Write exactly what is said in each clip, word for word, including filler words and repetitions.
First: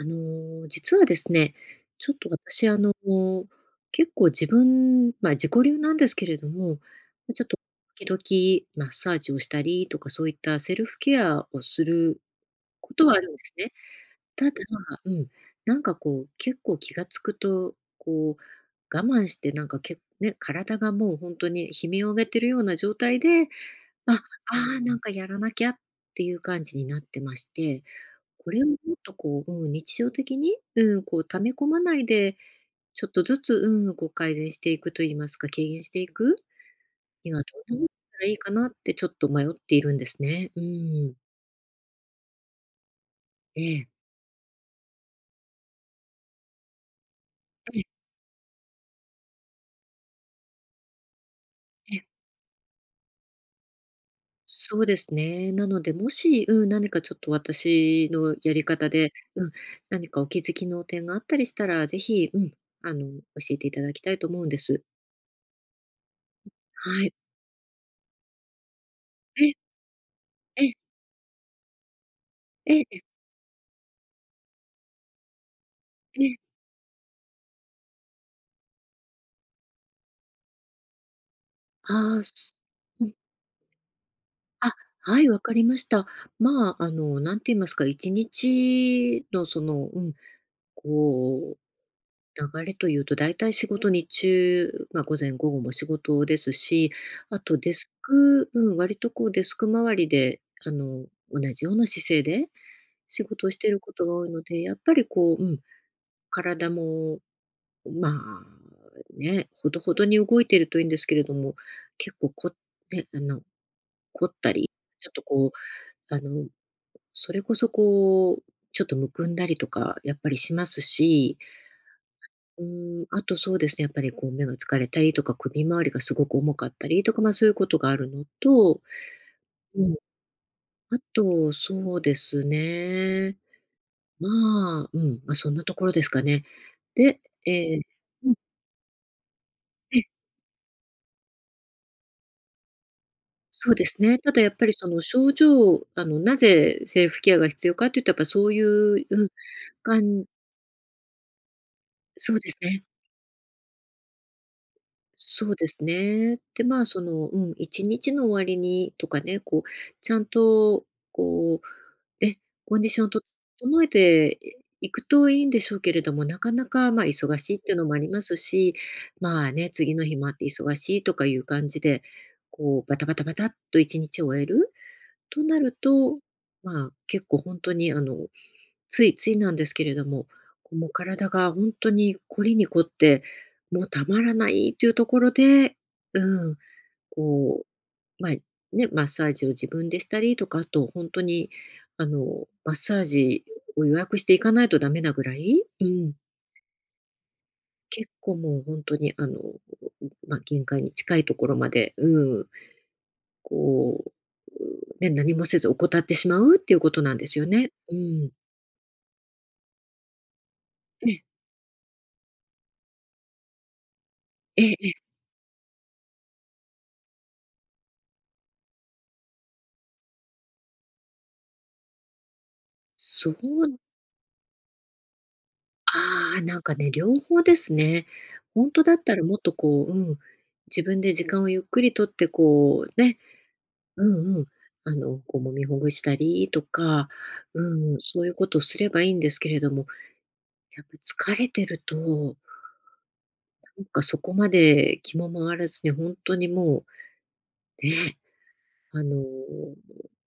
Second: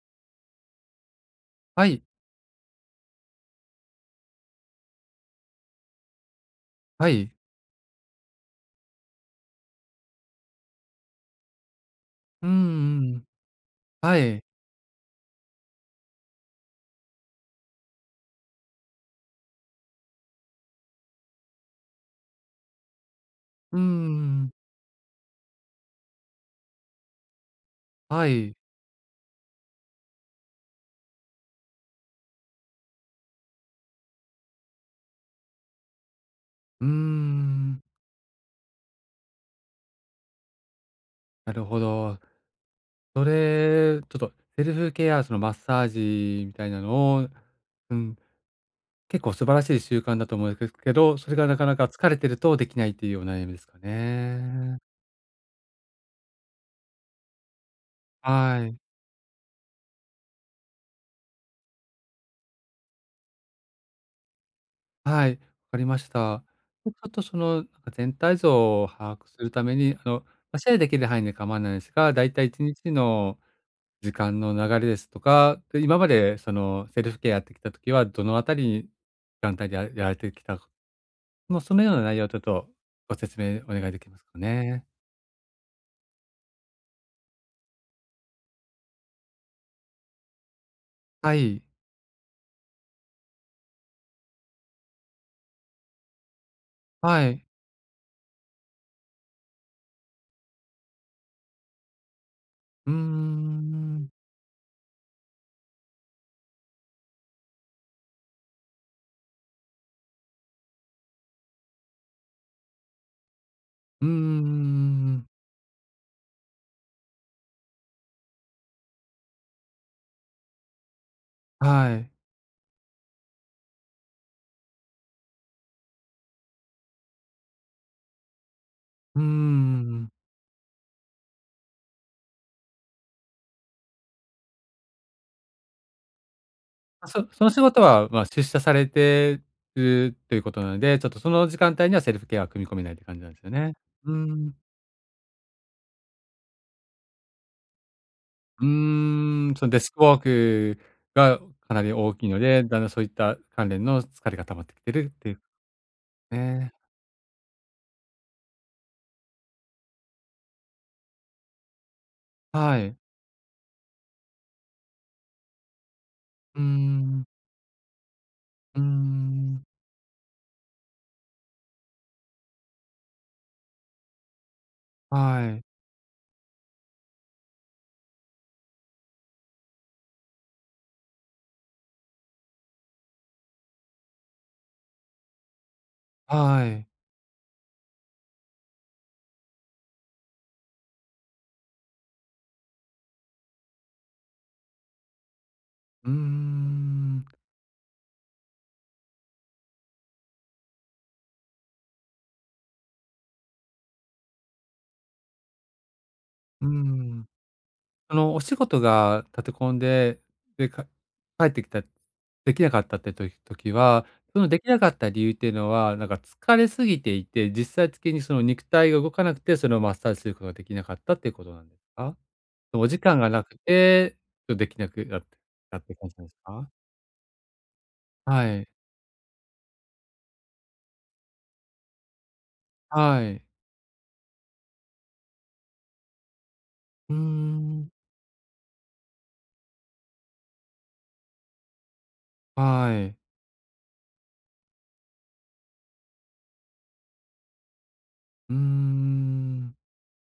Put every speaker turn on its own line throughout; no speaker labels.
あの、実はですね、
はい、
ちょっと私、あの、結構自分まあ、自己流なんですけれども、
はい。
まちょっと時々マッサージをしたりとか、そういったセルフケアをする
う
こと
ん
はあ
ん。
るんですね。
はい。
ただうん、なんかこう、結構気がつくと、こう、我慢してなんかけね、体がもう本当に悲鳴を上げてるような状態で、
うん
あ、あ
ん。
あ、なんかやらなきゃっていう感じになってまして。
は
こ
い。
れをもっとこう、うん、日常的に、うん、こう溜め込まないで、ちょっとずつ、うん、こう改善していくと言いますか、軽減していく
うー
にはどんな風
ん。
にしたらいいかなってちょっと迷っているんですね。うん。
なるほど。そ
ええ。
れ、ちょっとセルフケア、そのマッサージみたいなのを、
え
う
え
ん、結構素晴らしい習慣だと思うんですけど、それがなかなか
え
疲
え。
れてるとできないっていうお悩みですか
そ
ね。
うですね。なので、もし、うん、何かちょっと私のやり
はい。
方で、うん、何かお気づきの点があったりしたら、ぜひ、うん、あの、教えていただきたいと思うんです。
はい、わかりました。で、ち
は
ょっ
い。
とその、なんか全体像を把握す
え
るた
え、
めに、あの、ま、
え
シ
え、
ェアできる範囲で構わないですが、だいたい1
ええ、
日
ええ、
の時間の流れですとか、で、今ま
ええ。
でそのセルフケアやってきた時は、どのあたりに時間帯でややられてきたか、もうそのような内
ああ、
容をちょっ
す
と
うん。
ご説明お願いできますか
あ、
ね？
はい、わかりました。まあ、あの、何て言いますか、いちにちのその、うん、
は
こう、
い。
流れというと、だいたい仕事日中、まあ、午前午後も仕事ですし、
は
あ
い。
とデスクうん、割とこうデスク周りで、あの、同じような姿勢で
うー
仕事をしていること
ん。
が多いので、やっぱりこう、うん、体も、まあ、ね、ほどほどに動いているといいんですけれども、結構こね、あの、
うん
凝ったり、
ん。
ちょっとこう、あのそれこそこう、ちょっとむくんだりとかやっぱりしますし、
はい。
うーん、あとそうですね、やっぱりこう目が疲れたりとか、首周りがすごく重かったりとか、ま、そういうことがあるのと、
うん
うん、
ん。
あとそうですね、まあ、うん、ま、そんなところですかね。
あ、
で、
そその仕
ええ、
事は、まあ、
うん、
出社されて
え、
るということなので、ちょっとその時間帯にはセルフケアは組み込めないって感じなんですよ
そう
ね。
です
う
ね。た
ー
だやっ
ん。
ぱりその症状、あの、なぜセルフケアが必要かって言ったらやっぱそうい
う
う、うん、
ーん、そのデスクワー
感
クがかなり大きい
そ
の
うです
で、だん
ね。
だんそういった関連の疲れが溜まってきてるっていうこ
そうです
と
ね。で、
ね。
まあ、その、うん、いちにちの終わりにとかね、こう、ちゃんと、こう、ね、コ
は
ンディ
い。
ションを整えていくといいんでしょうけれども、なか
うー
なか、まあ、
ん、
忙しいっていうのもありますし、
うー
まあ
ん、
ね、次の日もあって忙しいとかいう感じで、こう、バタバタバタっといちにちを終えると
は
な
い、
ると、まあ、結構本当に、あの、ついついなんですけれども、もう体が本当に凝りに凝って、もうたまらないというところで、うん、
はい。
こう、ま、ね、マッサージを自分でしたりとか、あと本当にあの、マッサージを予約していかないとダメなぐらい、う
うー
ん、
ん、
結構もう本当にあの、まあ、限界に近いところまで、うん、こう、ね、何もせず怠ってしまうっ
うー
ていうことなんで
ん。
すよね。う
そ
ん。
のお仕事が立て込んで、で、か
ええ、
帰ってきたできなかったってと時は、そので
え
き
え
な
え
かっ
え、
た理由っていうのは、なんか疲れすぎていて、実際的にその肉体が動かなくて、それをマッサージすることができなかったっていうことなんですか？お時間
そ
が
う
なくて、ちょっとできなくなってたって感じなんで
あ
す
あ、なん
か？
かね、両方ですね。
はい。
本当だったらもっとこう、うん、自分で時間をゆっくりとって、こうね、
はい。
うんうん、あの、こう揉みほぐしたりとか、
うーん。
うん、そういうことをすればいいんですけれども、やっぱ疲れてると、
はい。
なんかそこまで気も回らずに本当にもう、ね、
うー
あの、
ん。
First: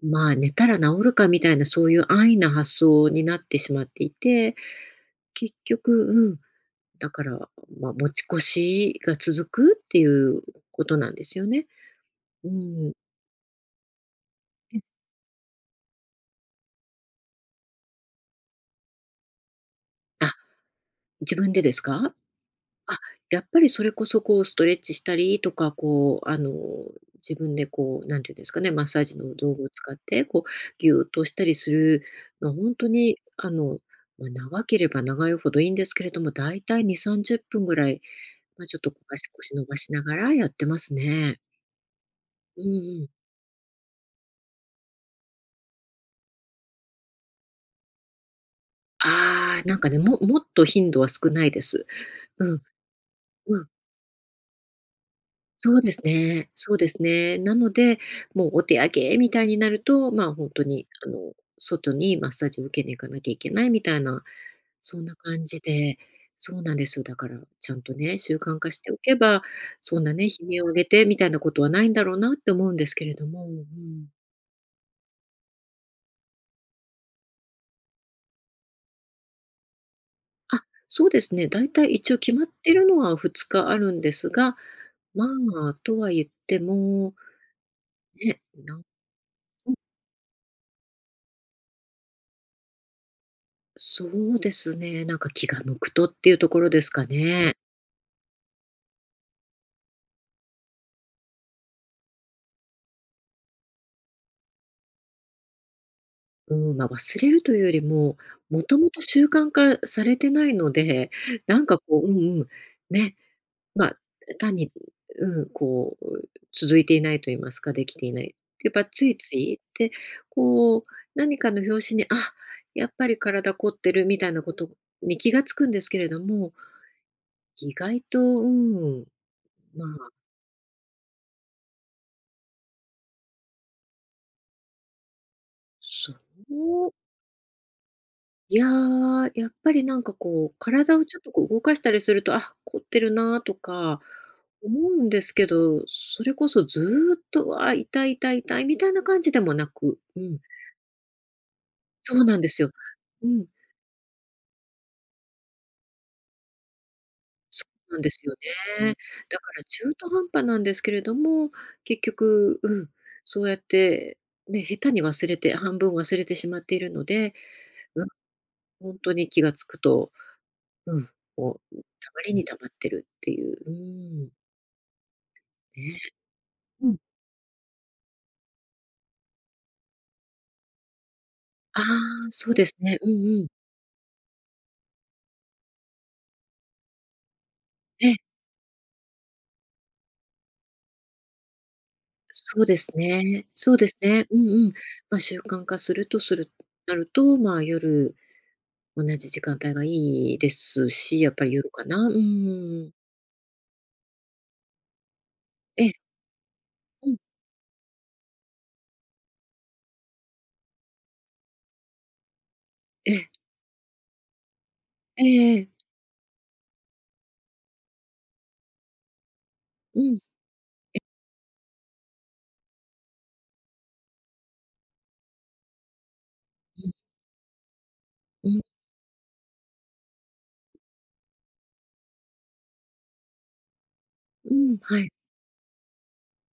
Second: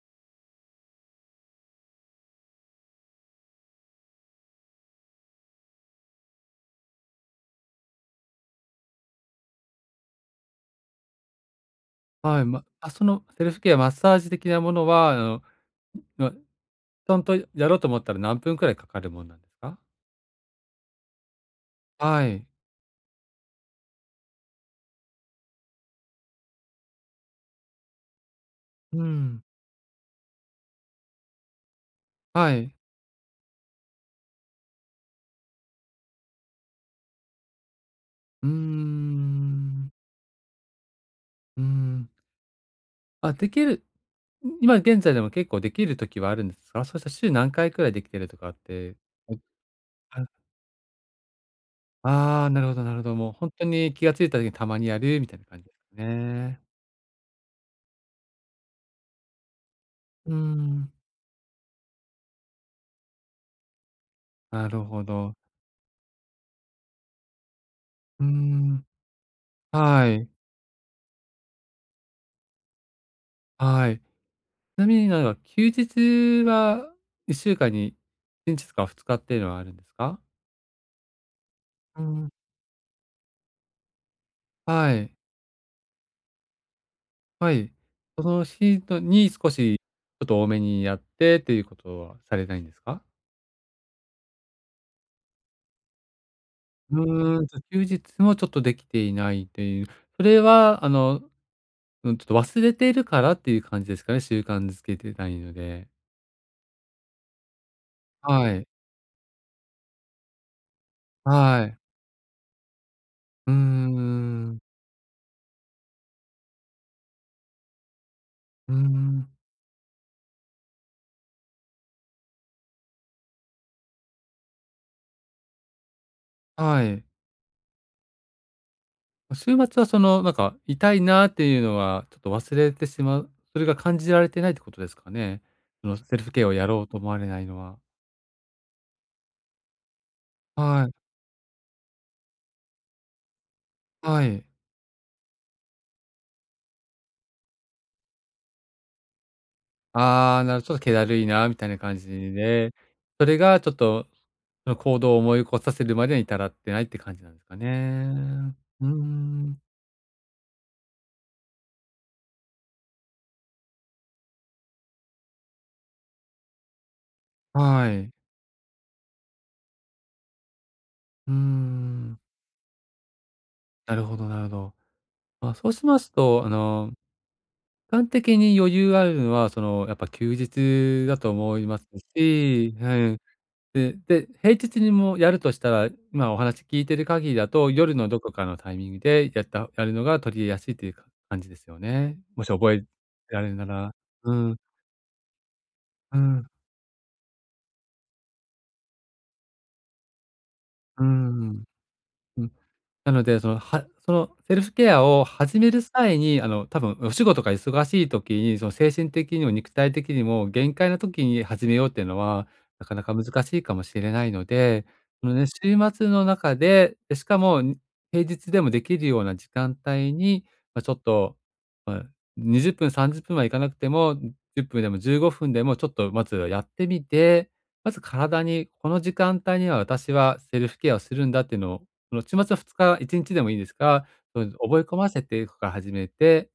まあ、寝たら治るかみたいなそういう安易な発想になってしまっていて、結局、うん、だから、まあ、持ち越しが続くっていうことなんですよね。
はい、
う
ま、あ、
ん。
そのセルフケア、マッサージ的なもの
え
は、あの、ま、ちゃんとやろうと思ったら何分くらいかかるもんなんですか？
あ、自分でですか？
はい。
あ、やっぱりそれこそこうストレッチしたりとか、こうあの、自分でこう、なんていうんですかね、マッサー
う
ジの
ん。
道具を使って、こうギュッとしたりする、まあ、
は
ほん
い。
にあの、まあ、長ければ長いほどいいんですけれども、だいたいに、さんじゅっぷんぐらい、
うー
まあ、ちょっとこう、足腰伸ば
ん。
しながらやってますね。
うーん。
うんうん。
あ、できる今現在でも結構できる時はあるんですか？そうした週何回くらいできてるとかって。お
ああ、なんかね、も
あ
もっと頻度は少ないです。
ああ、
うん、
なるほどなるほど。もうほん
う
と
ん、
に気が付いた時にたまにやるみたいな感じで
そうで
す
すね。
ね。
そうですね。なので、もうお手上げみたいになると、ま
う
あ、
ー
本当に、
ん、
あの、外にマッサージを受けに行かなきゃいけないみたいな、
なる
そ
ほ
んな
ど。
感じでそうなんですよ。だから、ちゃんとね、
うー
習慣化し
ん、
ておけば、そん
は
なね、
い、
悲鳴を上げてみたいなことはないんだろうなって思うんですけれども、う
はい。ち
ん。
なみになんか休日はいっしゅうかんにいちにちとかふつかっていうのはあるんですか？
あ、そうですね。だいたい
うー
一応
ん。
決まってるのはふつかあるんですが、
はい、
まあ、とは言っても、
はい。そ
ね、
の
なん
日のに少しちょっと多めにやってっていうことはされないんですか？
そうですね、なんか気が向くとっていうところです
う
か
ーん
ね。
と、休日もちょっとできていないという、それはあのうん、ちょっと忘れてるからっていう感じですかね、習慣づけてないので。
うん、まあ、忘れるというよりも、
は
も
い。
ともと習慣化されてないので、なん
は
か
い。
こううんうん、ね、
うー
まあ、単
ん。
に、うん、こう、続いていないと言いますか、できていない。や
う
っ
ー
ぱつい
ん。
つい、で、こう、何かの拍子に、あ、やっぱり体凝ってるみたいなことに気がつくんですけれども、
はい。
意外と、うん、
ま、週末
ま
はそ
あ、
の、なんか、痛いなっていうのはちょっと忘れてしまう、それが感じられてないってことですかね？その
そ
セ
う
ルフケアをやろうと思われないのは。
いやー、やっぱりなんかこう、
はい、
体をちょっとこう動かしたりすると、あ、凝ってるなーとか
はい。
思うんですけど、それこそずーっと、あ、痛い痛い痛いみたいな感じでもなく、うん、
ああ、なるちょっと気だるいなみたいな感じ
そうなんですよ。
で、そ
う
れ
ん、
がちょっと、その行動を思い起こさせるまでに至らってないって感じなんですか
そうなんですよ
ね。うー
ね。だか
ん。
ら中途半端なんですけれども、結局、うん、そうやって、ね、下手に忘れて、半分忘れてしまっているので、
は
うん、
い。
本当に気が付くと、うん、
うー
もうた
ん、
まりにたまってるっていう、う
なるほど
ん、
なるほど。まあ、そうし
ね。
ますと、あ
う
の、
ん。
端的に余裕あるのは、その、やっぱ休日だと思いま
ああ、
す
そうです
し、
ね。
は
うん
い。
うん。
でで、平日にもやるとしたら、今お話聞いてる限りだと、夜の
ええ、
どこかのタイミングでやったやるのが取り入れやすいというか感じですよね。もし
そう
覚
で
え
す
ら
ね。
れるな
そうで
ら。
すね。
う
う
ん、
んうん。まあ、習慣化する
う
とす
ん、
るなると、まあ、夜同じ時間帯がいいです
う
し、やっぱり
ん。
夜かな。う
うん。
ん
なので、その、はそのセルフケアを始める
ええ、
際に、あの、多分
う
お
ん、
仕事が忙しい時に、その精神的にも肉体的にも限界な時に始めようっていうのは、なかな
え
か難
え、
しいかもしれないので、
え
そのね、
ええ
週
え。
末の中で、で、しかも、に平日でもできるような時間
う
帯
ん、
に、まあ、ちょっと、まあ、にじゅっぷん、さんじゅっぷんはいかなくても、じゅっぷんでもじゅうごふんでもちょっとまずはやっ
う
て
ん、
みて、まず体
うん、
に、この時間帯には私はセルフケアをするんだっていうのをその、週末ふつか、いちにちでもいいですが、そう、
うん、
覚え込
は
ま
い。
せていくから始めて、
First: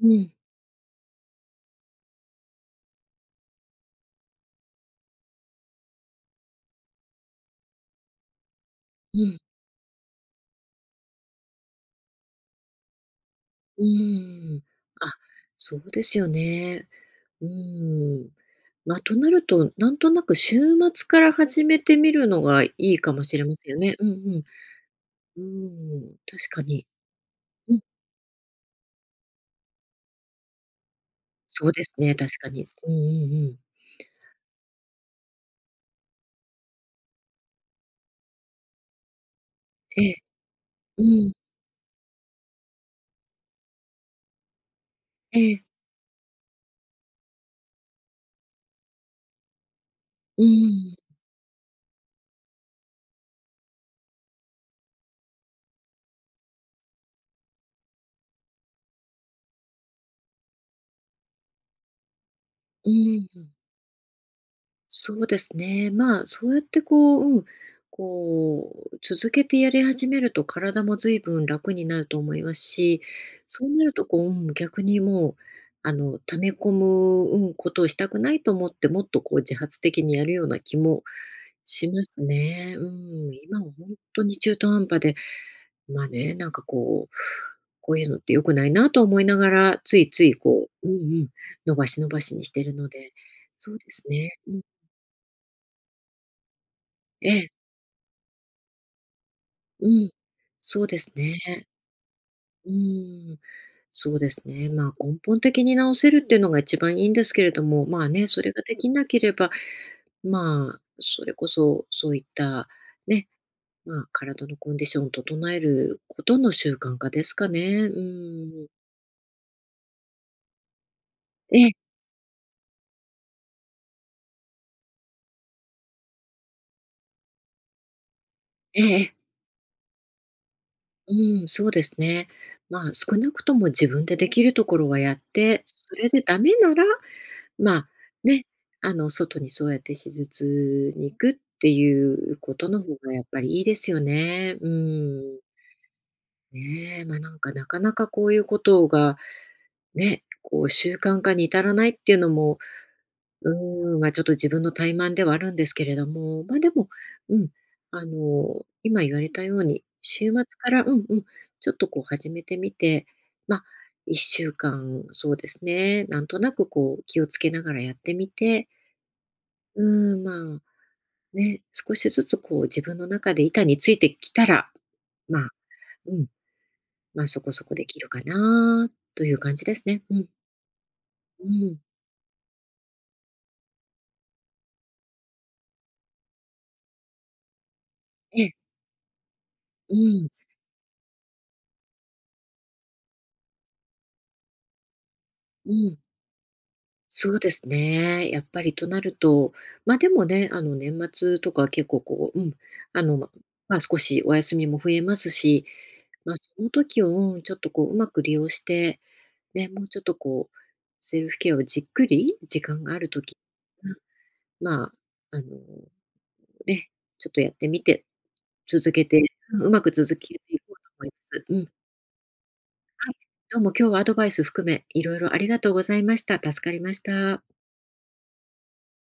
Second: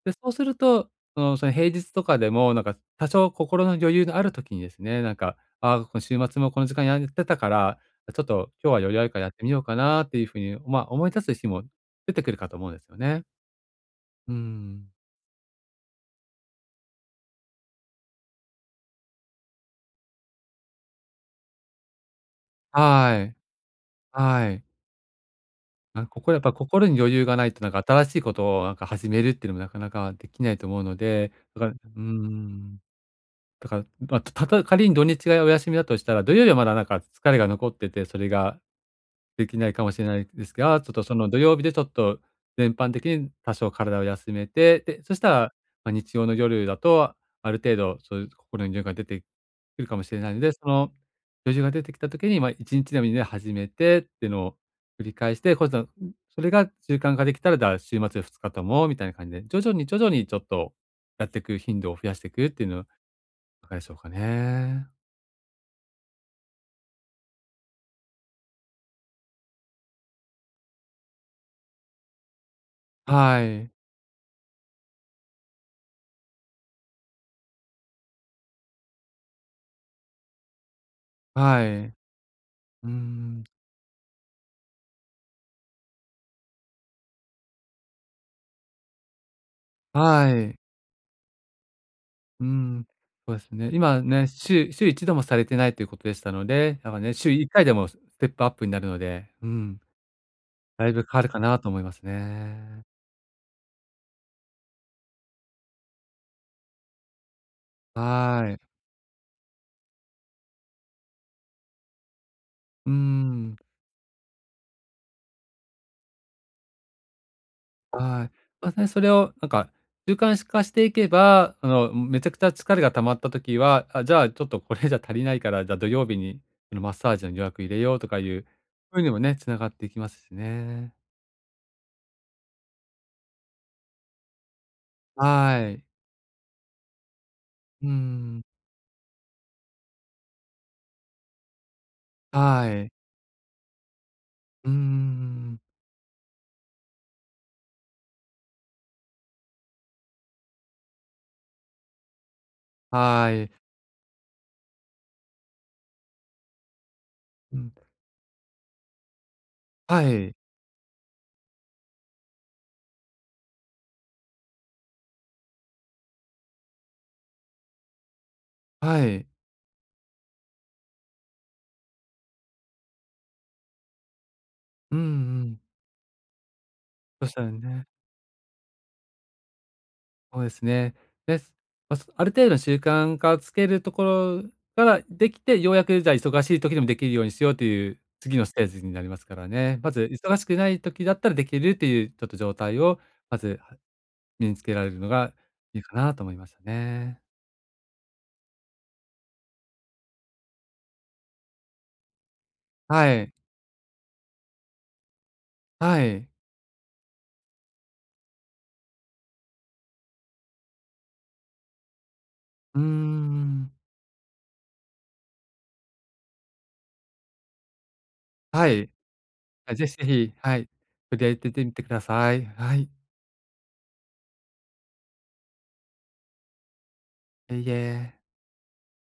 う
で、そう
ん、
すると、その、その、平日とかでも、なんか、多少心の余裕のある時にですね、なんか、ああ、この週末もこの時間やってたから、ちょっと今日は余裕あるか
う
らやっ
ん、
てみようかなっていうふうに、まあ、思い立つ日も出てくるかと思うんですよね。
う
うー
ん。
ん。
あ、そうですよね。うん。まあ、となると、なんとなく週末から始めてみるのがいいかも
は
し
い。
れませんよね。うんうん。
はい。
うー
あ、
ん、
ここやっ
確
ぱ
か
心
に。
に余裕がないと、なん
うん、
か新しいことを、なんか始めるっていうのもなかなかできないと思うので、だか
そう
ら、う
です
ー
ね、確かに。
ん。
うんうんうん。
だから、まあ、たと仮に土日がお休みだとしたら、土曜日はまだなんか疲れが残ってて、それができないかもしれ
ええ、
ないですが、ちょっと
う
その
ん、
土曜日でちょっと全般的に多少体を休めて、で、そしたら、
ええ、
まあ、日曜の夜だと、ある程度そういう心の余裕が出てくるかもしれないの
う
で、その
ん、
余裕が出てきた時に、まあ、いちにちでもいいので始めてっていうのを繰り返して、こう、それが習慣化できたら、だから週末ふつかともみたいな感じで、徐々に徐々にちょっとやっていく頻度を増やしていくっていうのをい
うん、
かがでしょうかね。
そうですね。まあ、そうやってこう、うん、こう、続けてやり始めると体も随分楽になると思いますし、
は
そう
い。
なるとこう、うん、逆にもう、あの、溜め込む、うん、ことをしたくないと思って、もっとこう自発的にやるような気も
は
し
い。
ますね。う
うー
ん、
ん。
今は本当に中途半端でまあね、なんかこう、こういうのって良くないなと思いながら、ついつ
は
い
い。
こううんうん、伸ばし伸ばしに
う
してるの
ん。
で、
そうですね。
そうで
今
す
ね、
ね、うん、
週週いちどもされてないということでしたので、だからね、週
ええ、
いっかいでもステップアップになるので、うん、
うん。そう
だい
で
ぶ
す
変わるかな
ね。
と思います
う
ね。
ん、そうですね。まあ、根本的に直せるっていうのが一番いいんですけれども、まあね、それ
は
が
い。
できなければ、まあ、それこそそういった
うー
ね、
ん。
まあ、体のコンディションを整えることの習慣化ですかね。う
はい。
ん。
ま、ね、それをなんか習慣化していけば、
え
あ
え、
の、めちゃくちゃ疲れが溜まった時は、あ、じゃあちょっとこれじゃ足りないから、じゃあ土曜日にそのマッサージの予約入れようとかいう、
え
そういうの
え。
もね、つながっていきますしね。
うん、そうですね。まあ、少なくとも自分でできるところはやって、
はい。
それでダメなら、まあ、
うん。
ね、あの、外にそうやって手術に行くっていうこと
は
の
い。
方がやっぱりいいですよね。う
う
ん。
ん。
ねえ、まあ、なんかなかなかこういうことが、ね、こう習慣化に至らないっていうのも
はい。
うーん、まあ、ちょっと自分の怠慢ではあるんですけれども、ま、でも、うん、
うん。
あの、今言われたように、
は
週
い。
末からうんうん、ちょっとこう始めてみて、まあ、いっしゅうかん、そうですね、なんとなくこう気をつけながらやってみて、
はい。
うーん、まあ、ね、少しずつこう自分の中で板についてきたら、
うんう
まあ、
ん。
うん、
そ
ま、
うし
そ
たら
こそこで
ね、
きるかなという感じですね。うん、
そうですね。で
う
す。
ん。
ま、そある程度の習慣化をつけるところからできて、ようやくじゃあ忙しい時でもできるようにしようという次
え
の
え、
ステージになりますからね。ま
う
ず
ん、
忙しくない時だったらできるっていうちょっと状態を、まず、は身につけられるのが
う
いいか
ん。
なと思いましたね。
そうですね。やっぱりとなると、ま、でもね、あの、年末とか結構こう、うん、あ
は
の、ま
い。
ま、少しお休みも増えますし、
はい。
ま、その時を、うん、ちょっとこう、うまく利用して、ね、もうちょっとこう、セルフケアをじっくり時
う
間
ー
がある時、
ん。
うん、まあ、あの、ね、ちょっとやってみて、
はい。
続けてうん、う
はい、
ま
ぜ
く
ひぜ
続け
ひ、
て
は
いこ
い、
うと思いま
取り上
す。
げ
う
て
ん、
みてください。はい、い
はい。どうも今日はアドバイス含め、いろいろありがとうございました。助かりました。
えいえ。